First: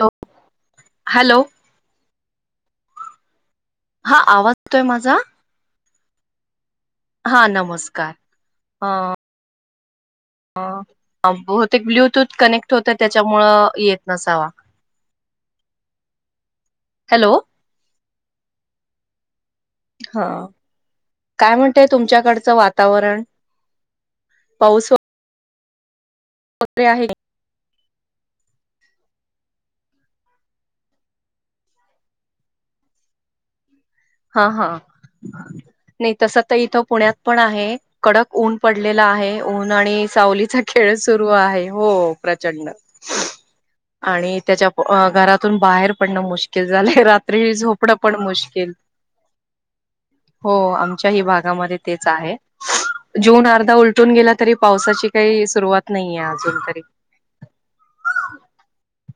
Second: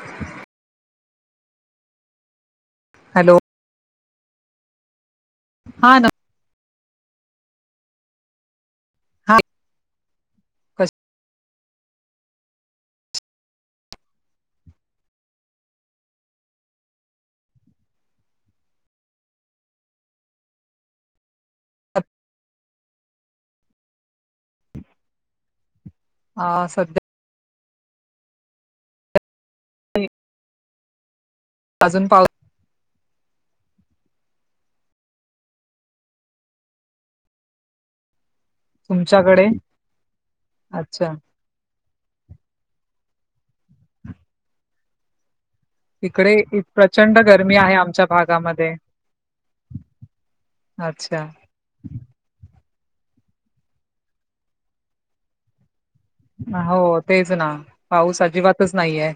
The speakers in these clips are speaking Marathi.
हॅलो हॅलो हॅलो हा आवाज तोय माझा हा ना. हा, नमस्कार हा कश ह बत [unintelligible] ते ब्लुटूथ कनेक्ट होतं, त्याच्यामुळ येत नसावा. हॅलो? हा, काय म्हणतेय तुमच्याकडचं वातावरण? पाऊस- हा वगैरे सध्या- आहे अजून पाव- हा, हा, नाही तस तर इथं पुण्यात पण आहे- कडक ऊन पडलेला आहे, तुमच्याकडे ऊन आणि सावलीचा खेळ अच्छा सुरू आहे, हो. प्रचंड आणि त्याच्या घरात- पण बाहेर पडणं इकडे इ- मुश्किल झालं, प्रचंड रात्री गरमी आहे झोपणं आमच्या पण मुश्किल. भागामध्ये हो, अच्छा आमच्याही भागामध्ये- तेच आहे, जून अर्धा उलटून गेला तरी पावसाची काही सुरवात- हो, तेच ना पाऊस अजिबातच नाहीये.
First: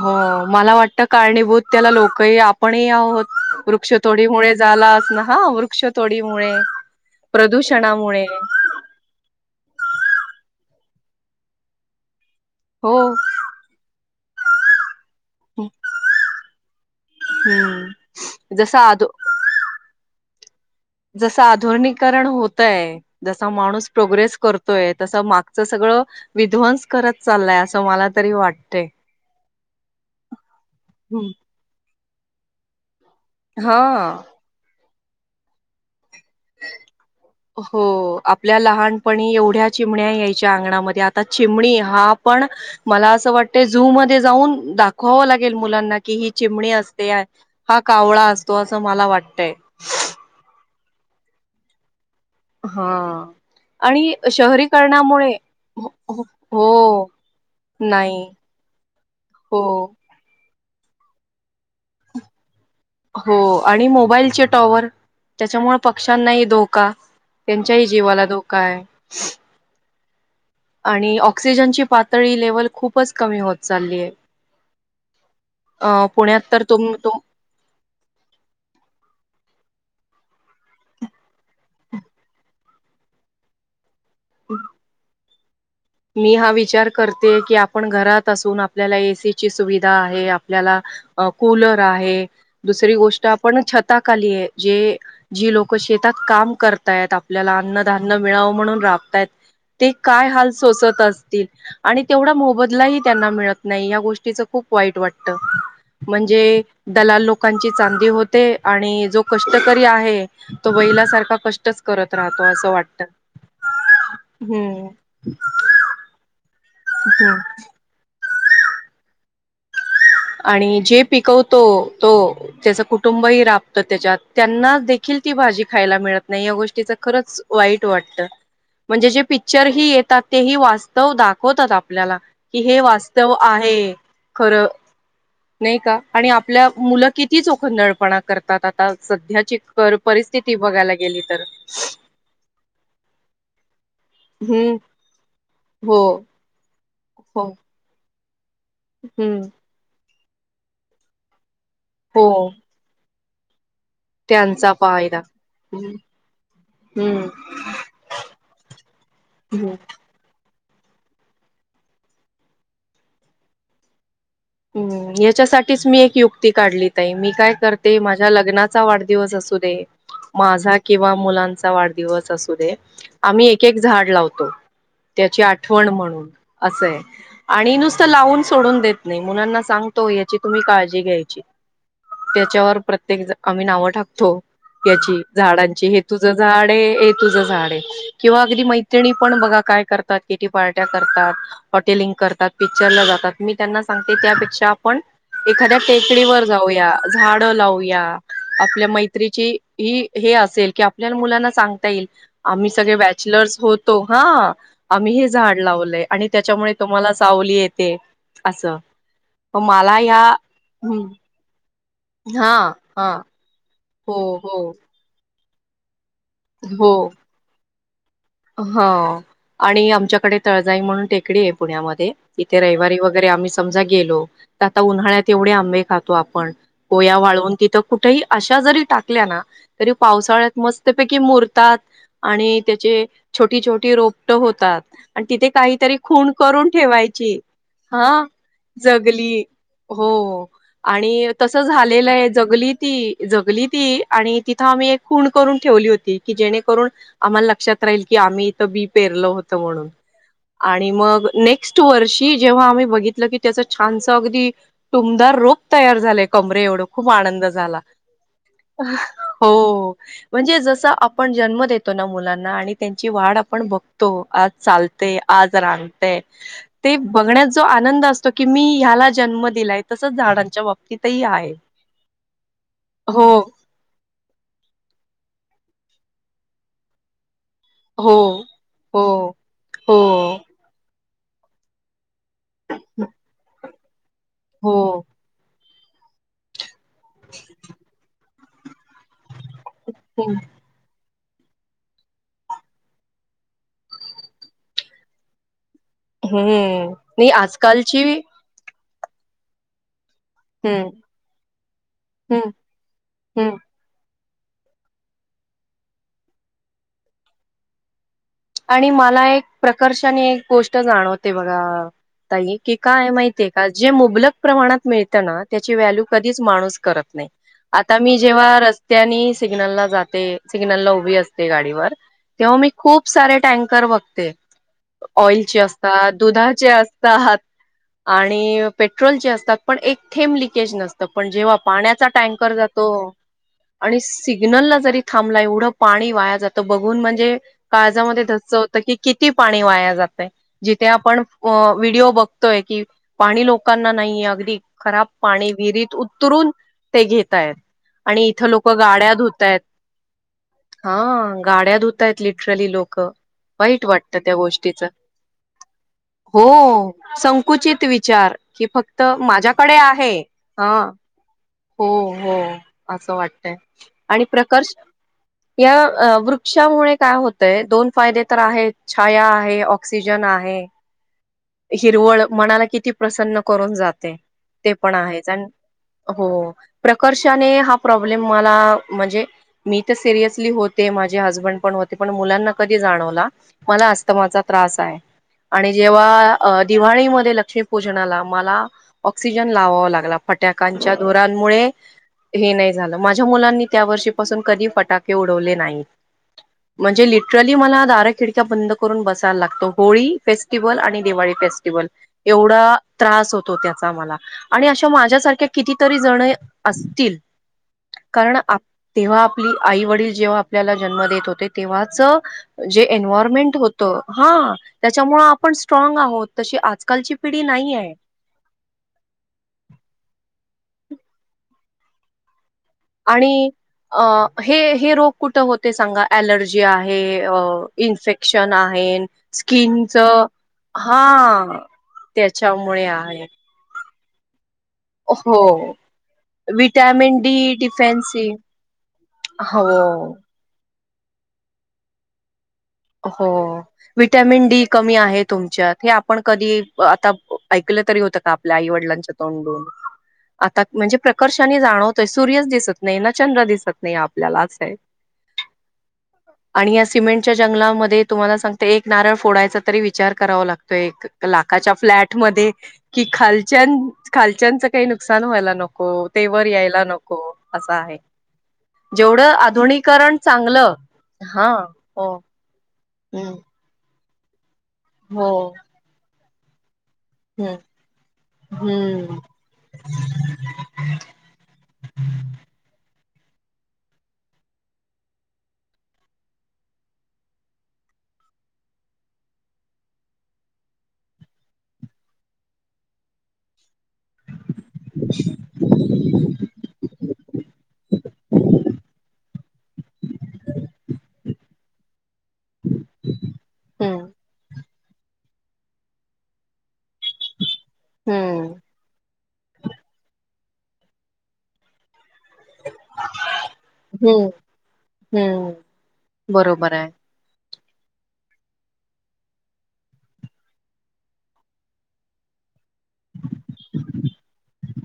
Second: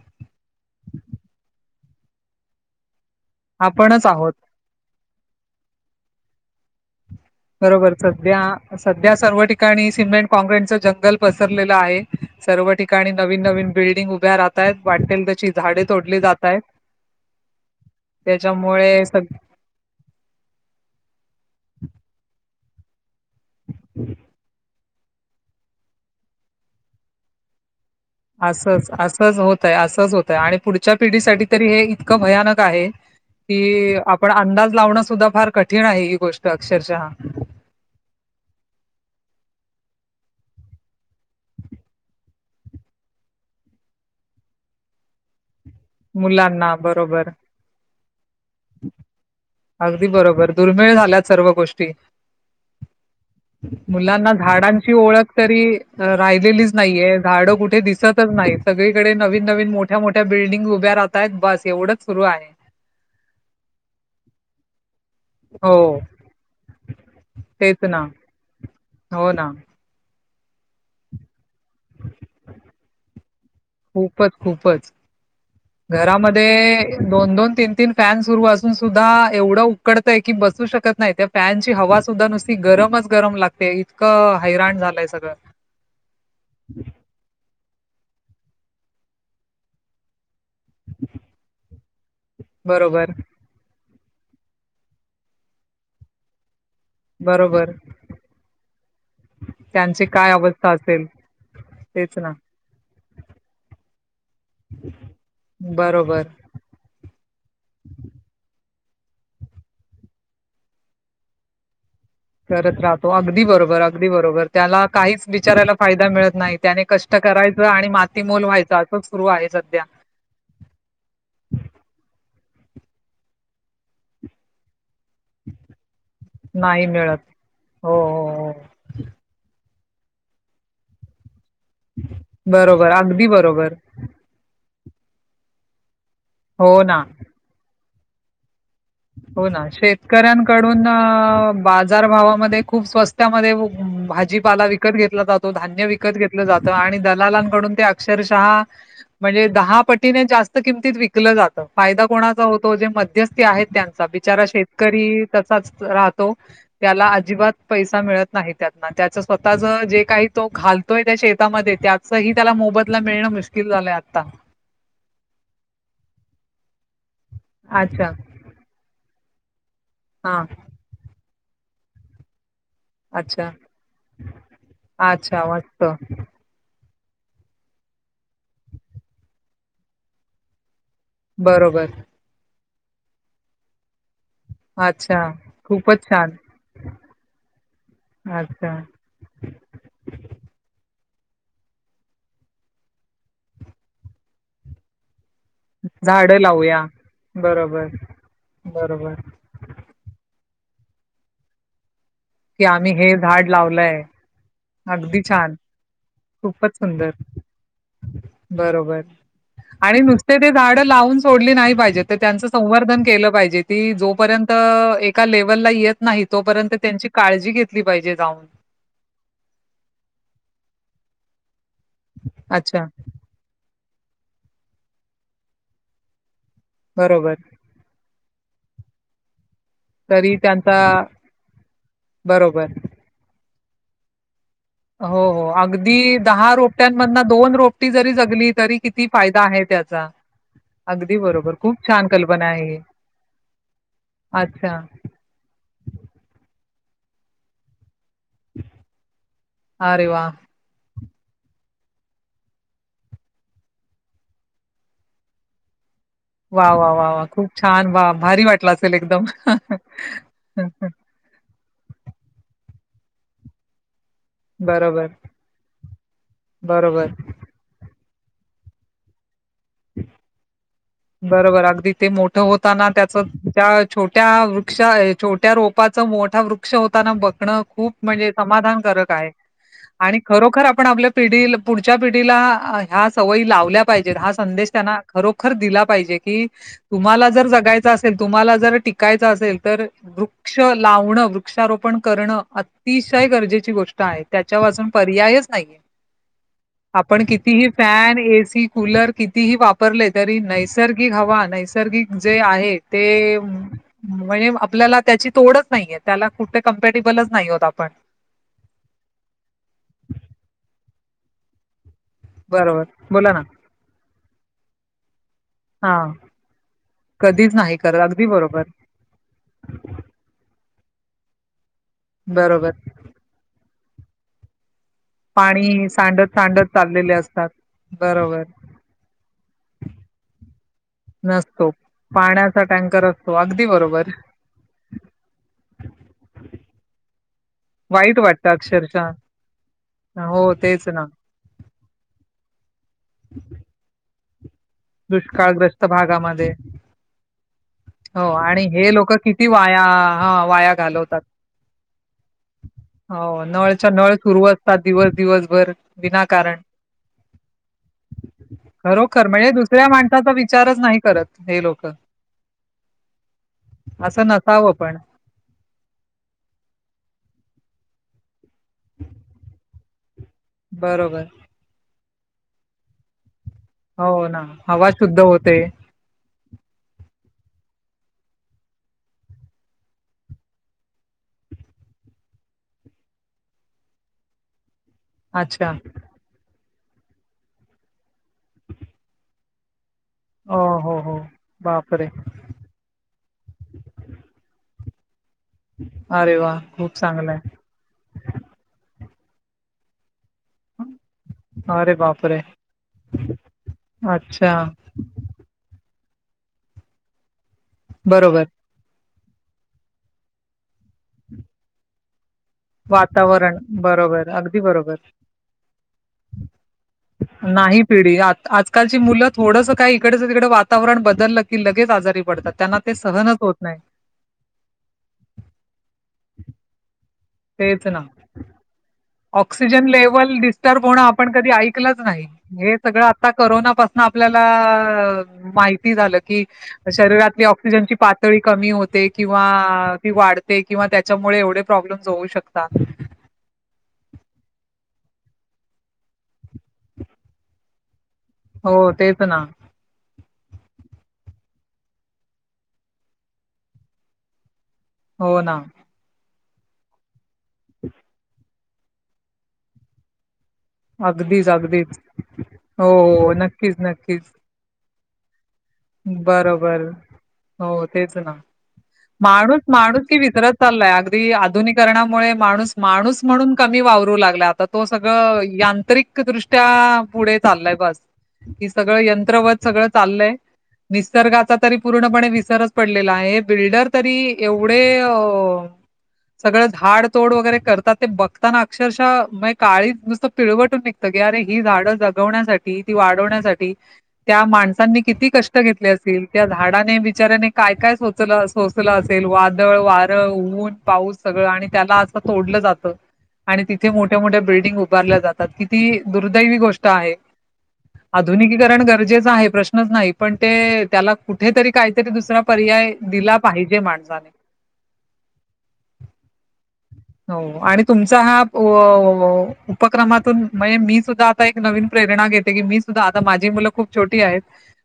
हो, मला वाटतं, कारणीभूत त्याला लोकही आपणही आहोत, आपणच आहोत वृक्षतोडीमुळे- झाला असल, हा, ‌ वृक्षतोडीमुळे, बरोबर प्रदूषणामुळे- सध्या सध्या सर्व ठिकाणी सिमेंट कॉँक्ररीटचं जंगल पसरलेलं आहे. सर्व हो ठिकाणी नवीन, नवीन बिल्डिंग उभ्या राहताहेत वाटेल त- से झाडे तोडली जात आहेत, हम्म जसं त्याच्यामुळे आधो स- जसं आधुनीकरण होतय- जसा माणूस प्रोग्रेस करतोय, तस मागचं सगळं- विध्वंस करत चाललाय, असं मला- तरी वाटतय. असंच, असंच होतय, असंच होतय आणि पुढच्या पिढीसाठी- तरी, हे इतकं भयानक आहे की, हा आपण अंदाज लावणं सुद्धा फार कठीण आहे ही गोष्ट. अक्षरशः. हो, आपल्या लहानपणी एवढ्या चिमण्या यायच्या अंगणामध्ये आता चिमणी हा पण- मला असं वाटतं, झू मध्ये जाऊन दाखवावं लागेल मुलांना कि, ही चिमणी मुलांना असते- बरोबर हा कावळा असतो, असं मला वाटतय. अगदी बरोबर, दुर्मिळ झाल्यात सर्व गोष्टी. हा. आणि मुलांना झाडांची ओळख शहरीकरणामुळे तरी हो हो राहिलेलीच हो, नाहीये, झाडं कुठे नाही दिसतच नाहीत. सगळीकडे नवीन हो नवीन, मोठ्या मोठ्या बिल्डिंग उभ्या राहत आहेत, बस एवढंच सुरू आहे. हो आणि मोबाईलचे टॉवर- त्याच्यामुळे हो पक्ष्यांनाही धोका, तेच त्यांच्याही ना जीवाला धोका आहे. हो ना आणि ऑक्सिजनची पातळी लेव्हल खूपच कमी होत- चालली आहे खूपच, खूपच, अ पुण्यात तर घरामध्ये तुम तुम दोन दोन, तीन तीन- फॅन सुरू असून सुद्धा एवढं उकडतय की, बसू शकत नाही त्या- फॅनची हवा सुद्धा नुसती गरमच गरम लागते, इतकं हैराण झालंय सगळं. मी हा विचार करते की, आपण घरात असून आपल्याला एसीची सुविधा आहे, आपल्याला- कूलर आहे, दुसरी बरोबर, गोष्ट आप- पण छता खाली आहे, जे जी लोक शेतात काम करत- तायत, आपल्याला बरोबर. अन्नधान्य मिळावं म्हणून राबतायत, ते त्यांची काय हाल- अवस्था सोसत असेल असतील आणि तेच तेवढा ना. मोबदलाही त्यांना मिळत नाही, या गोष्टीच- खूप वाईट वाटत, बरोबर. म्हणजे- दलाल लोकांची चांदी होते आणि जो कष्टकरी आहे. तो बैलासारखा कष्टच करत राहत करत राहतो अगदी बरोबर अगदी बरोबर त्याला हम्म काहीच बीचारायला फायदा मिळत नाही. त्याने कष्ट हम्म करायचं आणि माती मोल व्हायचं असंच सुरू आहे सध्या. आणि जे पिकवतो तो त्याच कुटुंबही राबत त्याच्यात त्यांनाच दे अख ती भाजी खायला मिळत नाही या गोष्टीच खरंच वाईट हो, वाटत. हो, हो. म्हणजे जे पिक्चर ही येतात ते ही वास्तव दाखवतात आप आपल्याला कि हे बरोबर, अगदी वास्तव बरोबर. आहे खरं नाही का, आणि आपल्या हो ना, मुलं किती चोखंदळपणा करतात आता. हो सध्याची ना कर परिस्थिती शेतकऱ्यांकडून बघायला गेली तर बाजारभावामध्ये खूप स्वस्त भाजीपाला हम्म विकत घेतला जातो धान्य हो विकत घेतलं जातं आणि हो दलांलांनकडून ते अक्षरशः हम्म म्हणजे दहा पटीने जास्त किमतीत विकलं जातं फायदा कोणाचा हो तो जे मध्यस्थी आहेत त्यांचा बिचारा त्यांचा फायदा शेतकरी तसाच हम्म राहतो. त्याला हम्म अजिबात पैसा मिळत नाही त्यातना त्याच स्वतःच हम्म जे काही तो घाल तोय त्याच्या शेतामध्ये त्याच ह त्याला मोबदला मिळणं मुश्किल झालंय आता. हम्म याच्यासाठीच मी एक युक्ती काढली ताई आहे मी काय करते अच्छा माझ्या लग्नात वाढदिवस असू दे हा माझा किंवा मुलांचा वाढदिवस असू दे आम्ही अच्छा एक- एक झाड लावतो त्याची अच्छा मस्त आठवण म्हणून असंय आणि नुसतं लावून सोडून देत नाही मुलांना सांगतो याची तुम्ही काळजी घ्यायची. बरोबर! त्याच्यावर प्रत्येक आम्ही नावं टाकतो. याची अच्छा झाडांची हे खूपच तुझ छान झाड ये हे तुझं झाड ये. किंवा अगदी अच्छा मैत्रिणी पण बघा काय करतात? किती पार्ट्या करतात हॉटेलिंग करतात पिक्चरला जातात मी त्यांना सांगते त्यापेक्षा आपण एखाद्या झाडं टेकडीवर लावूया जाऊया झाडं बरोबर लावूया आपल्या बरोबर मैत्रीची ही हे असेल की आपल्या मुलांना सांगता येईल की आम्ही सगळे हे झाड बॅचलर्स होतो लावलंय हा, आम्ही अगदी हे छान झाड लावलय. आणि त्याच्यामुळे खूपच सुंदर तुम्हाला सावली येते. असं बरोबर, मला आणि ह्या नुसते ते झाड हम्म लावून सोडली नाही पाहिजे तर त्यांच हा संवर्धन हा केलं पाहिजे ती हो जोपर्यंत हो एका लेव्हलला येत नाही तोपर्यंत त्यांची काळजी घेतली पाहिजे जाऊन. ह आणि आमच्याकडे तळजाई म्हणून टेकडी आहे पुण्यामध्ये तिथे अच्छा, रविवारी वगैर समजा गेलो आता उन्हाळतवढे आबे खातो आपण कोया बरोबर. वळवून तिथं कुठेही अशा जरी टाकल्या ना तरी पावसाळ्यात मस्तपैकी मोरतात आणि बरोबर. त्याचे छोटी छोटी रोपट होतात. हो, आणि हो. तिथे काहीतरी अगदी खुन करून रोपट्यांमधनं ठेवायची रोपटी जरी हा जगली, तरी किती जगली फायदा आहे त्याचा. हो अगदी आणि बरोबर. तसं झा खूप छान झालेलं आहे कल्पना जगली ही. ती जगली ती आणि तिथं अच्छा. आम्ही एक खून करून ठेवली होती की जेणेकरून आम्हाला लक्षात राहील. की आम्ही इथं बी पेरलो होतं म्हणून. अरे वाह! आणि मग नेक्स्ट वर्षी जेव्हा आम्ही बघितलं की त्याच छानस अगदी तुमदार रोप तयार झालय. कमरे वाह, एवढ वाह, खूप वाह, वाह! आनंद झाला छान. वाह! भारी वाटलं असेल एकदम. हो म्हणजे जस आपण जन्म देतो ना मुलांना आणि त्यांची वाढ आपण बघ तो आज बरोबर, चालते आज रांगते ते बरोबर. बघण्याच. आनंद असतो की मी ह्याला जन्म दिलाय. तसच झाडांच्या बाबतीतही आहे. बरोबर अगदी ते मोठं होताना त्याच हो त्या. छोट्या वृक्ष छोट्या रोपाच मोठा वृक्ष होताना बघणं. खूप हो म्हणजे हो समाधानकारक आहे हो आणि खरोखर आपण आपलं. पढी पुढच्या पिढीला ह्या सवयी लावल्या पाहिजेत हा संदेश हो त्यांना खरो''--'' र दिला पाहिजे कि तुम्हाला जर जगायच असेल तुम्हाला जर टिकायचं असेल. तर वृक्ष. हम्म वृक्ष लावणं वृक्षारोपण करणं अतिशय गरजेची गोष्ट आहे त्याच्यापासून पर्यायच नाहीय. हम्म आपण नाही कितीही आजकालची फॅन एसी कूलर कितीही वाप''--'' वापरले तरी हम्म नैसर्गिक हवा नैसर्गिक जे हं, आहे ते. हं. हावळे आपल्याला त्याची तोडच नाहीये त्याला कुठे कम्पेटेबलच नाही होत आपण. आणि मला एक प्रकर्षने एक गोष्ट जाणवते बघा ताई की बरोबर काय बोला ना माहितीये. अ जे मुबलक प्रमाणात मिळतना. त्याची हा व्हॅल्यू कधीच माणूस करत नाही कधीच आता करत मी अगदी जेव्हा बरोबर. र''--'' त्यांनी सिग्नलला जाते सिग्नल ला उभी असते गाडीवर तेव्हा मी बरोबर खूप. प सारे टँकर वगते. ऑइलचे पाणी असतात सांडत सांडत दुधाचे चाललेले असतात बरोबर आणि. पेट्रोल जे असतात पण एक थेब लिकेज नसत. त पण जेव्हा नसतो पाण्याचा टँकर पाण्याचा जातो टँकर असतो अगदी आणि बरोबर सी''--'' सिग्नल ला जरी थांबला एवढं पाणी वाया जातं बघून म्हणजे. वाईट काळजामध्ये वाटतं धस्स होतं की अक्षरशः किती पाणी वाया जातय हो जिथे तेच ना आपण. व व्हिडिओ बघतोय कि पाणी लोकांना नाहीये अगदी. खराब पाणी दुष्काळग्रस्त विहिरीत उतरून भागामध्ये ते घेतायत. आणि हो इथं लोक हे गाड्या किती धुतयत वाया हा वाया हा घालवतात. गाड्या धुतयत लिटरली. ती लोक हो वाईट नळच्या नळ वाटत त्या सुरू असतात गोष्टीच दिवस दिवसभर हो. विनाकारण संकुचित विचार की फक्त खरोखर म्हणजे माझ्याकडे. हे दुसऱ्या आहे माणसाचा हा विचारच नाही करत हे लोक हो असं वाटतय. आणि असं प्रकर्ष नसावं पण. या अ वृक्षामुळे काय होत. तय दोन फायदे तर आहेत छाया आहे ऑक्सिजन आहे. बरोबर हिरवळ मनाला किती प्रसन्न करून जाते हो ना ते हवा पण शुद्ध आहेच. होते हो प्रकर्षाने हा प्रॉब्लेम मला म्हणजे. मी तर सिरियसली होते माझे हसबंड पण होते. पण मुलांना कधी जाणवला मला अस्तमाचा त्रास आहे अच्छा आणि जेव्हा. अ दिवाळीमध्ये लक्ष्मीपूजनाला मला ऑक्सिजन लावावा लागला. हो फटाकांच्या हो हो धुरांमुळे. बापरे हे नाही झालं माझ्या मुलांनी त्या वर्षीपासून कधी फटाके उडवले नाही. अरे वा. खूप म्हणजे चांगलंय लिटरली मला दार खिडक्या बंद करून बसायला लागतो होळी फेस''--'' फेस्टिवल आणि दिवाळी फेस्टिवल. अरे बापरे एवढा त्रास होतो त्याचा मला अच्छा आणि अशा माझ्यासारख्या. कितीतरी जण असतील कारण बरोबर आप''--'' तेव्हा आपली आई वडील जेव्हा आपल्याला जन्म देत होते तेव्हाच. जे एन्वयरमेंट वातावरण होत बरोबर हा अगदी बरोबर त्याच्यामुळे आपण स्ट्रांग आहोत तशी आज. नाही पिढी आत आज कालची मुलं थोडंस काय इकडच तिकडें वातावरण की लगेच आजारी पडतात, त्यांना ते सहनच आणि होत नाही अ हे हे रोग कुठे होते सांगा? अलर्जी जे आहे अ तेच ना इन्फेक्शन आहे स्किनचं‌ तर पुन्हा आपण कधी ऐकलंच नाही, हे त्याच्यामुळे सगळं आहे. आता करोना पासनं आपल्याला अ हो माहिती झालं की विटॅमिन शरीरातली डी ऑक्सिजनची डिफेन्सी पातळी कमी होते किंवा हो ती वाढ ते किंवा त्याच्यामुळे एवढे प्रॉब्लेमज होऊ शकतात. हो विटॅमिन डी कमी आहे तुमच्यात हे आपण कधी आता ऐकलं तरी होतं का? आपल्या हो आईवडलांच्या तेच ना. तोंडून. आता म्हणजे प्रकर्षणी जाणवतंय, सूर्यच दिसत नाही ना चंद्र दिसत नाही आपल्याला‌‌ असंय. हो ना आणि या सिमेंटच्या जंगलामध्ये, तुम्हाला सांगते एक नारळ फोडायचा तरी विचार करावा लाग त एक अगदीच लाखच्या अगदीच. फ्लॅट मध्ये हो कि हो खालच्या नक्कीच नक्कीच. खालच्यानचं काही नुकसान व्हायला नक बरोबर, हो आहे. तेच ना. जेवढं माणूस आधुनिकरण माणूसकी विसरत चांगलं चाललाय, अगदी हा हो आधुनिकरणामुळे माणूस माणूस हम्म म्हणून कमी वावरू लागलाय आता, तो हो सगळं यांत्रिकदृष्ट्या पुढे हम्म चाललाय बस, कि सगळं हम्म यंत्रवध सगळं चाललंय. निसर्गाचा तरी पूर्णपणे विसरच पडलेला आहे, हे बिल्डर तरी एवढे अ सगळं झाड तोड वगैरे करतात ते बघताना अक्षरशः मय काळीज नुसतं पिळवटून निघ त की अरे ही झाड जगवण्यासाठी ती वाढवण्यासाठी त्या माणसांनी किती कष् त घेतले असतील, त्या झाडाने बिचाऱ्याने काय काय सोचलं सोसलं असेल वादळ वा अ ऊन पाऊ सगळं आणि त्याला असं तोडलं जातं, आणि तिथे हम्म मोठ्या मोठ्या बिल्डिंग उभारल्या जात तात, किती दुर्दैवी गोष्ट आहे, हम्म आधुनिकीकरण गरजेचं आहे प्रश्नच नाही पण ते त्याला कुठेतरी काहीतरी दुसरा पर्याय दिला पाहिजे माणसाने. हम्म हम्म, बरोबर आहे. हो, आणि तुमचा हा अ उपक्रमातून म्हणजे मी सुद्धा एक नवीन प्रेरणा घेते की मी सुद्धा आता माझी मुलं खूप छोटी आहेत,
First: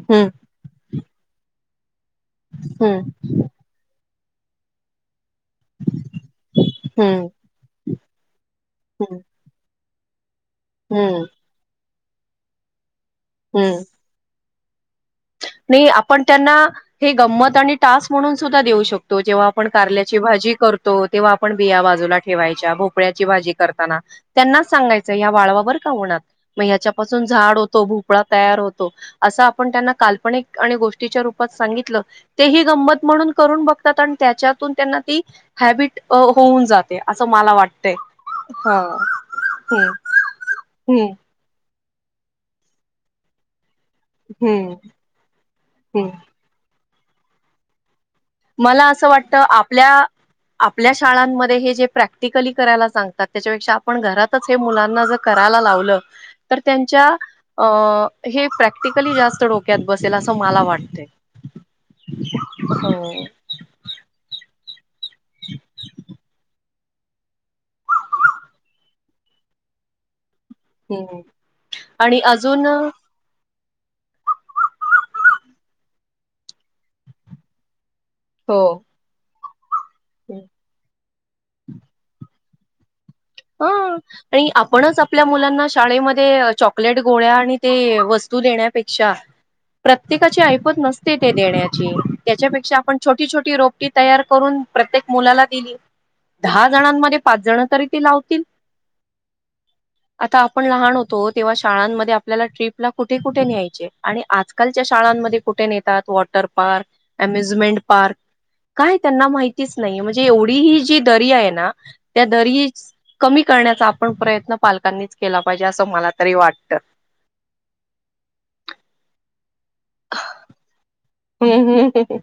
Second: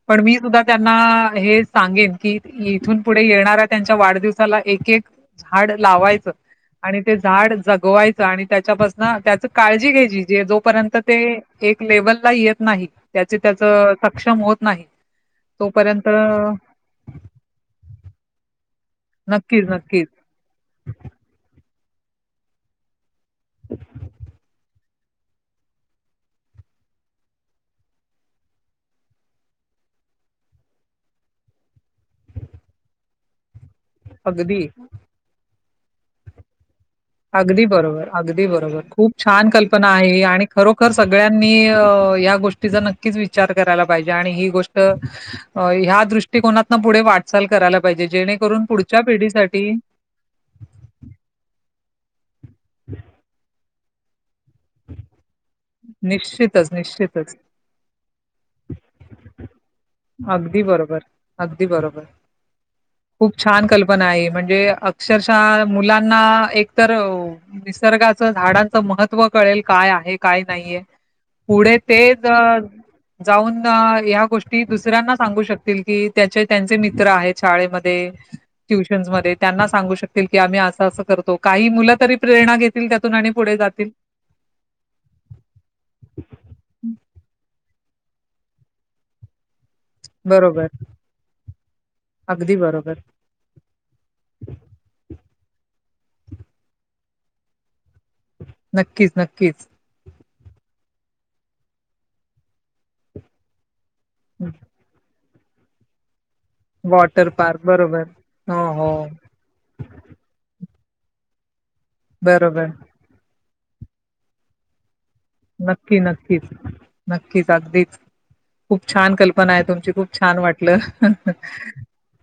पण हम्म मी सुद्धा त्यांना हेच सांगेन की, इथून हम्म पुढे येणाऱ्या त्यांच्या वाढदिवसाला एक एक झाड लावायचं. आणि ते हम्म झाड जगवायचं आणि त्याच्यापासनं हम्म त्याचं काळजी घ्यायची जे जोपर्यंत ते हम्म एक लेवल ला येत नाही, त्याचे हम्म त्याचं सक्षम होत नाही नाही तोपर्यंत आपण त्यांना हे गंमत आणि टास्क म्हणून सुद्धा देऊ शकतो, जेव्हा आपण नक्कीच नक्कीच कारल्याची भाजी कर तो तेव्हा आपण बिया बाजूला ठेवायच्या, भोपळ्याची भाजी करताना. त्यांनाच सांगायचं या वाळवा बरं का उन्हात. मग ह्याच्यापासून झाड होतो भोपळा तयार होतो, असं आपण त्यांना काल्पनिक आणि गोष्टीच्या रूपात सांगितलं, ते ही गंमत म्हणून करून बघ तात आणि अगदी त्याच्यातून त्यांना ती हॅबिट अ होऊन जात अगदी बरोबर अगदी बरोबर खूप छान हम्म कल्पना आहे ही आणि खरोखर हम्म सगळ्या नि अ या गोष्टीचा नक्कीच विचार करायला पाहिजे आणि ही हम्म गोष्ट ह्या हम्म दृष्ट टी कोनातनं पुढे वाटचाल करायला पाहिजे जेणे मला असं वाटतं आपल्या आपल्या शाळांमध्ये हे जे प्रॅक्टिकली करायला सांगतात त्याच्यापेक्षा आपण घरातच मुलांना जर करा ला निश्चितच, त्यांच्या निश्चितच. हे प्रॅक्टिकली जास्त डोक् बसेल असं अगदी मला बरोबर, वाटते अगदी बरोबर. हो. खूप छान कल्पना आहे म्हणजे अक्षरशः मुलांना एक तर निसर्गाच झाडांचं महत्त्व कळेल काय आहे. का नाहीये हम्म पुढे आणि तेच अजून हो. जाऊन या गोष्टी. ती दुसऱ्यांना सांगू शकतील की त्याचे त्यांचे मित्र आहेत शाळेमध्ये ट्युशन् मध्ये त्यांना सांगू शकतील की आम्ही असं असं करतो काही मुलं तरी प्रेरणा घेतील त्यातून आणि पुढे जातील. हा. आणि आपणच आपल्या मुलांना शाळेमध्ये चॉकलेट गोळ्या आणि ते वस्तू देण्यापेक्षा प्रत्येकाची बरोबर ऐपत नसते ते देण्याची अगदी त्याच्यापेक्षा बरोबर आपण छोटी छोटी रोप तयार करून प्रत्येक मुलाला दिली दहा जणांमध्ये पाच जण तरी ती लाव नक्कीच नक्कीच. आता आपण लहान होतो तेव्हा शाळांमध्ये आपल्याला ट्रीपला कुठे कुठे न्यायचे. आणि आजकालच्या शाळांमध्ये कुठे नेतात व वॉटर पार्क, वॉटर अम्यमेंट बरोबर पार्क हो हो काय त्यांना माहि च नाही म्हणजे एवढी ही जी दरी आहे ना त्या बरोबर दरी कमी करण्याचा आपण प्रयत्न पालकांनीच केला पाहिजे असं नक्की मला तरी नक्कीच वाटतं नक्कीच अगदीच खूप छान कल्पना आहेत. तुमची खूप छान वाटलं. हम्म्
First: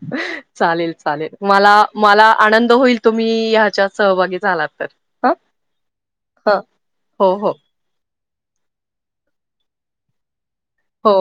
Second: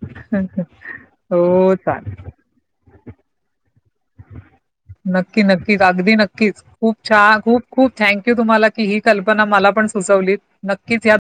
चालेल चालेल मला हो चालेल मला आनंद होईल तुम्ही ह्याच्यात सहभागी झालात. तर ह नक्की नक्कीच अगदी नक्कीच खूप हो छान हो खूप खूप थँक्यू तुम्हाला की ही कल्पना मला पण सुचवली हो नक्कीच.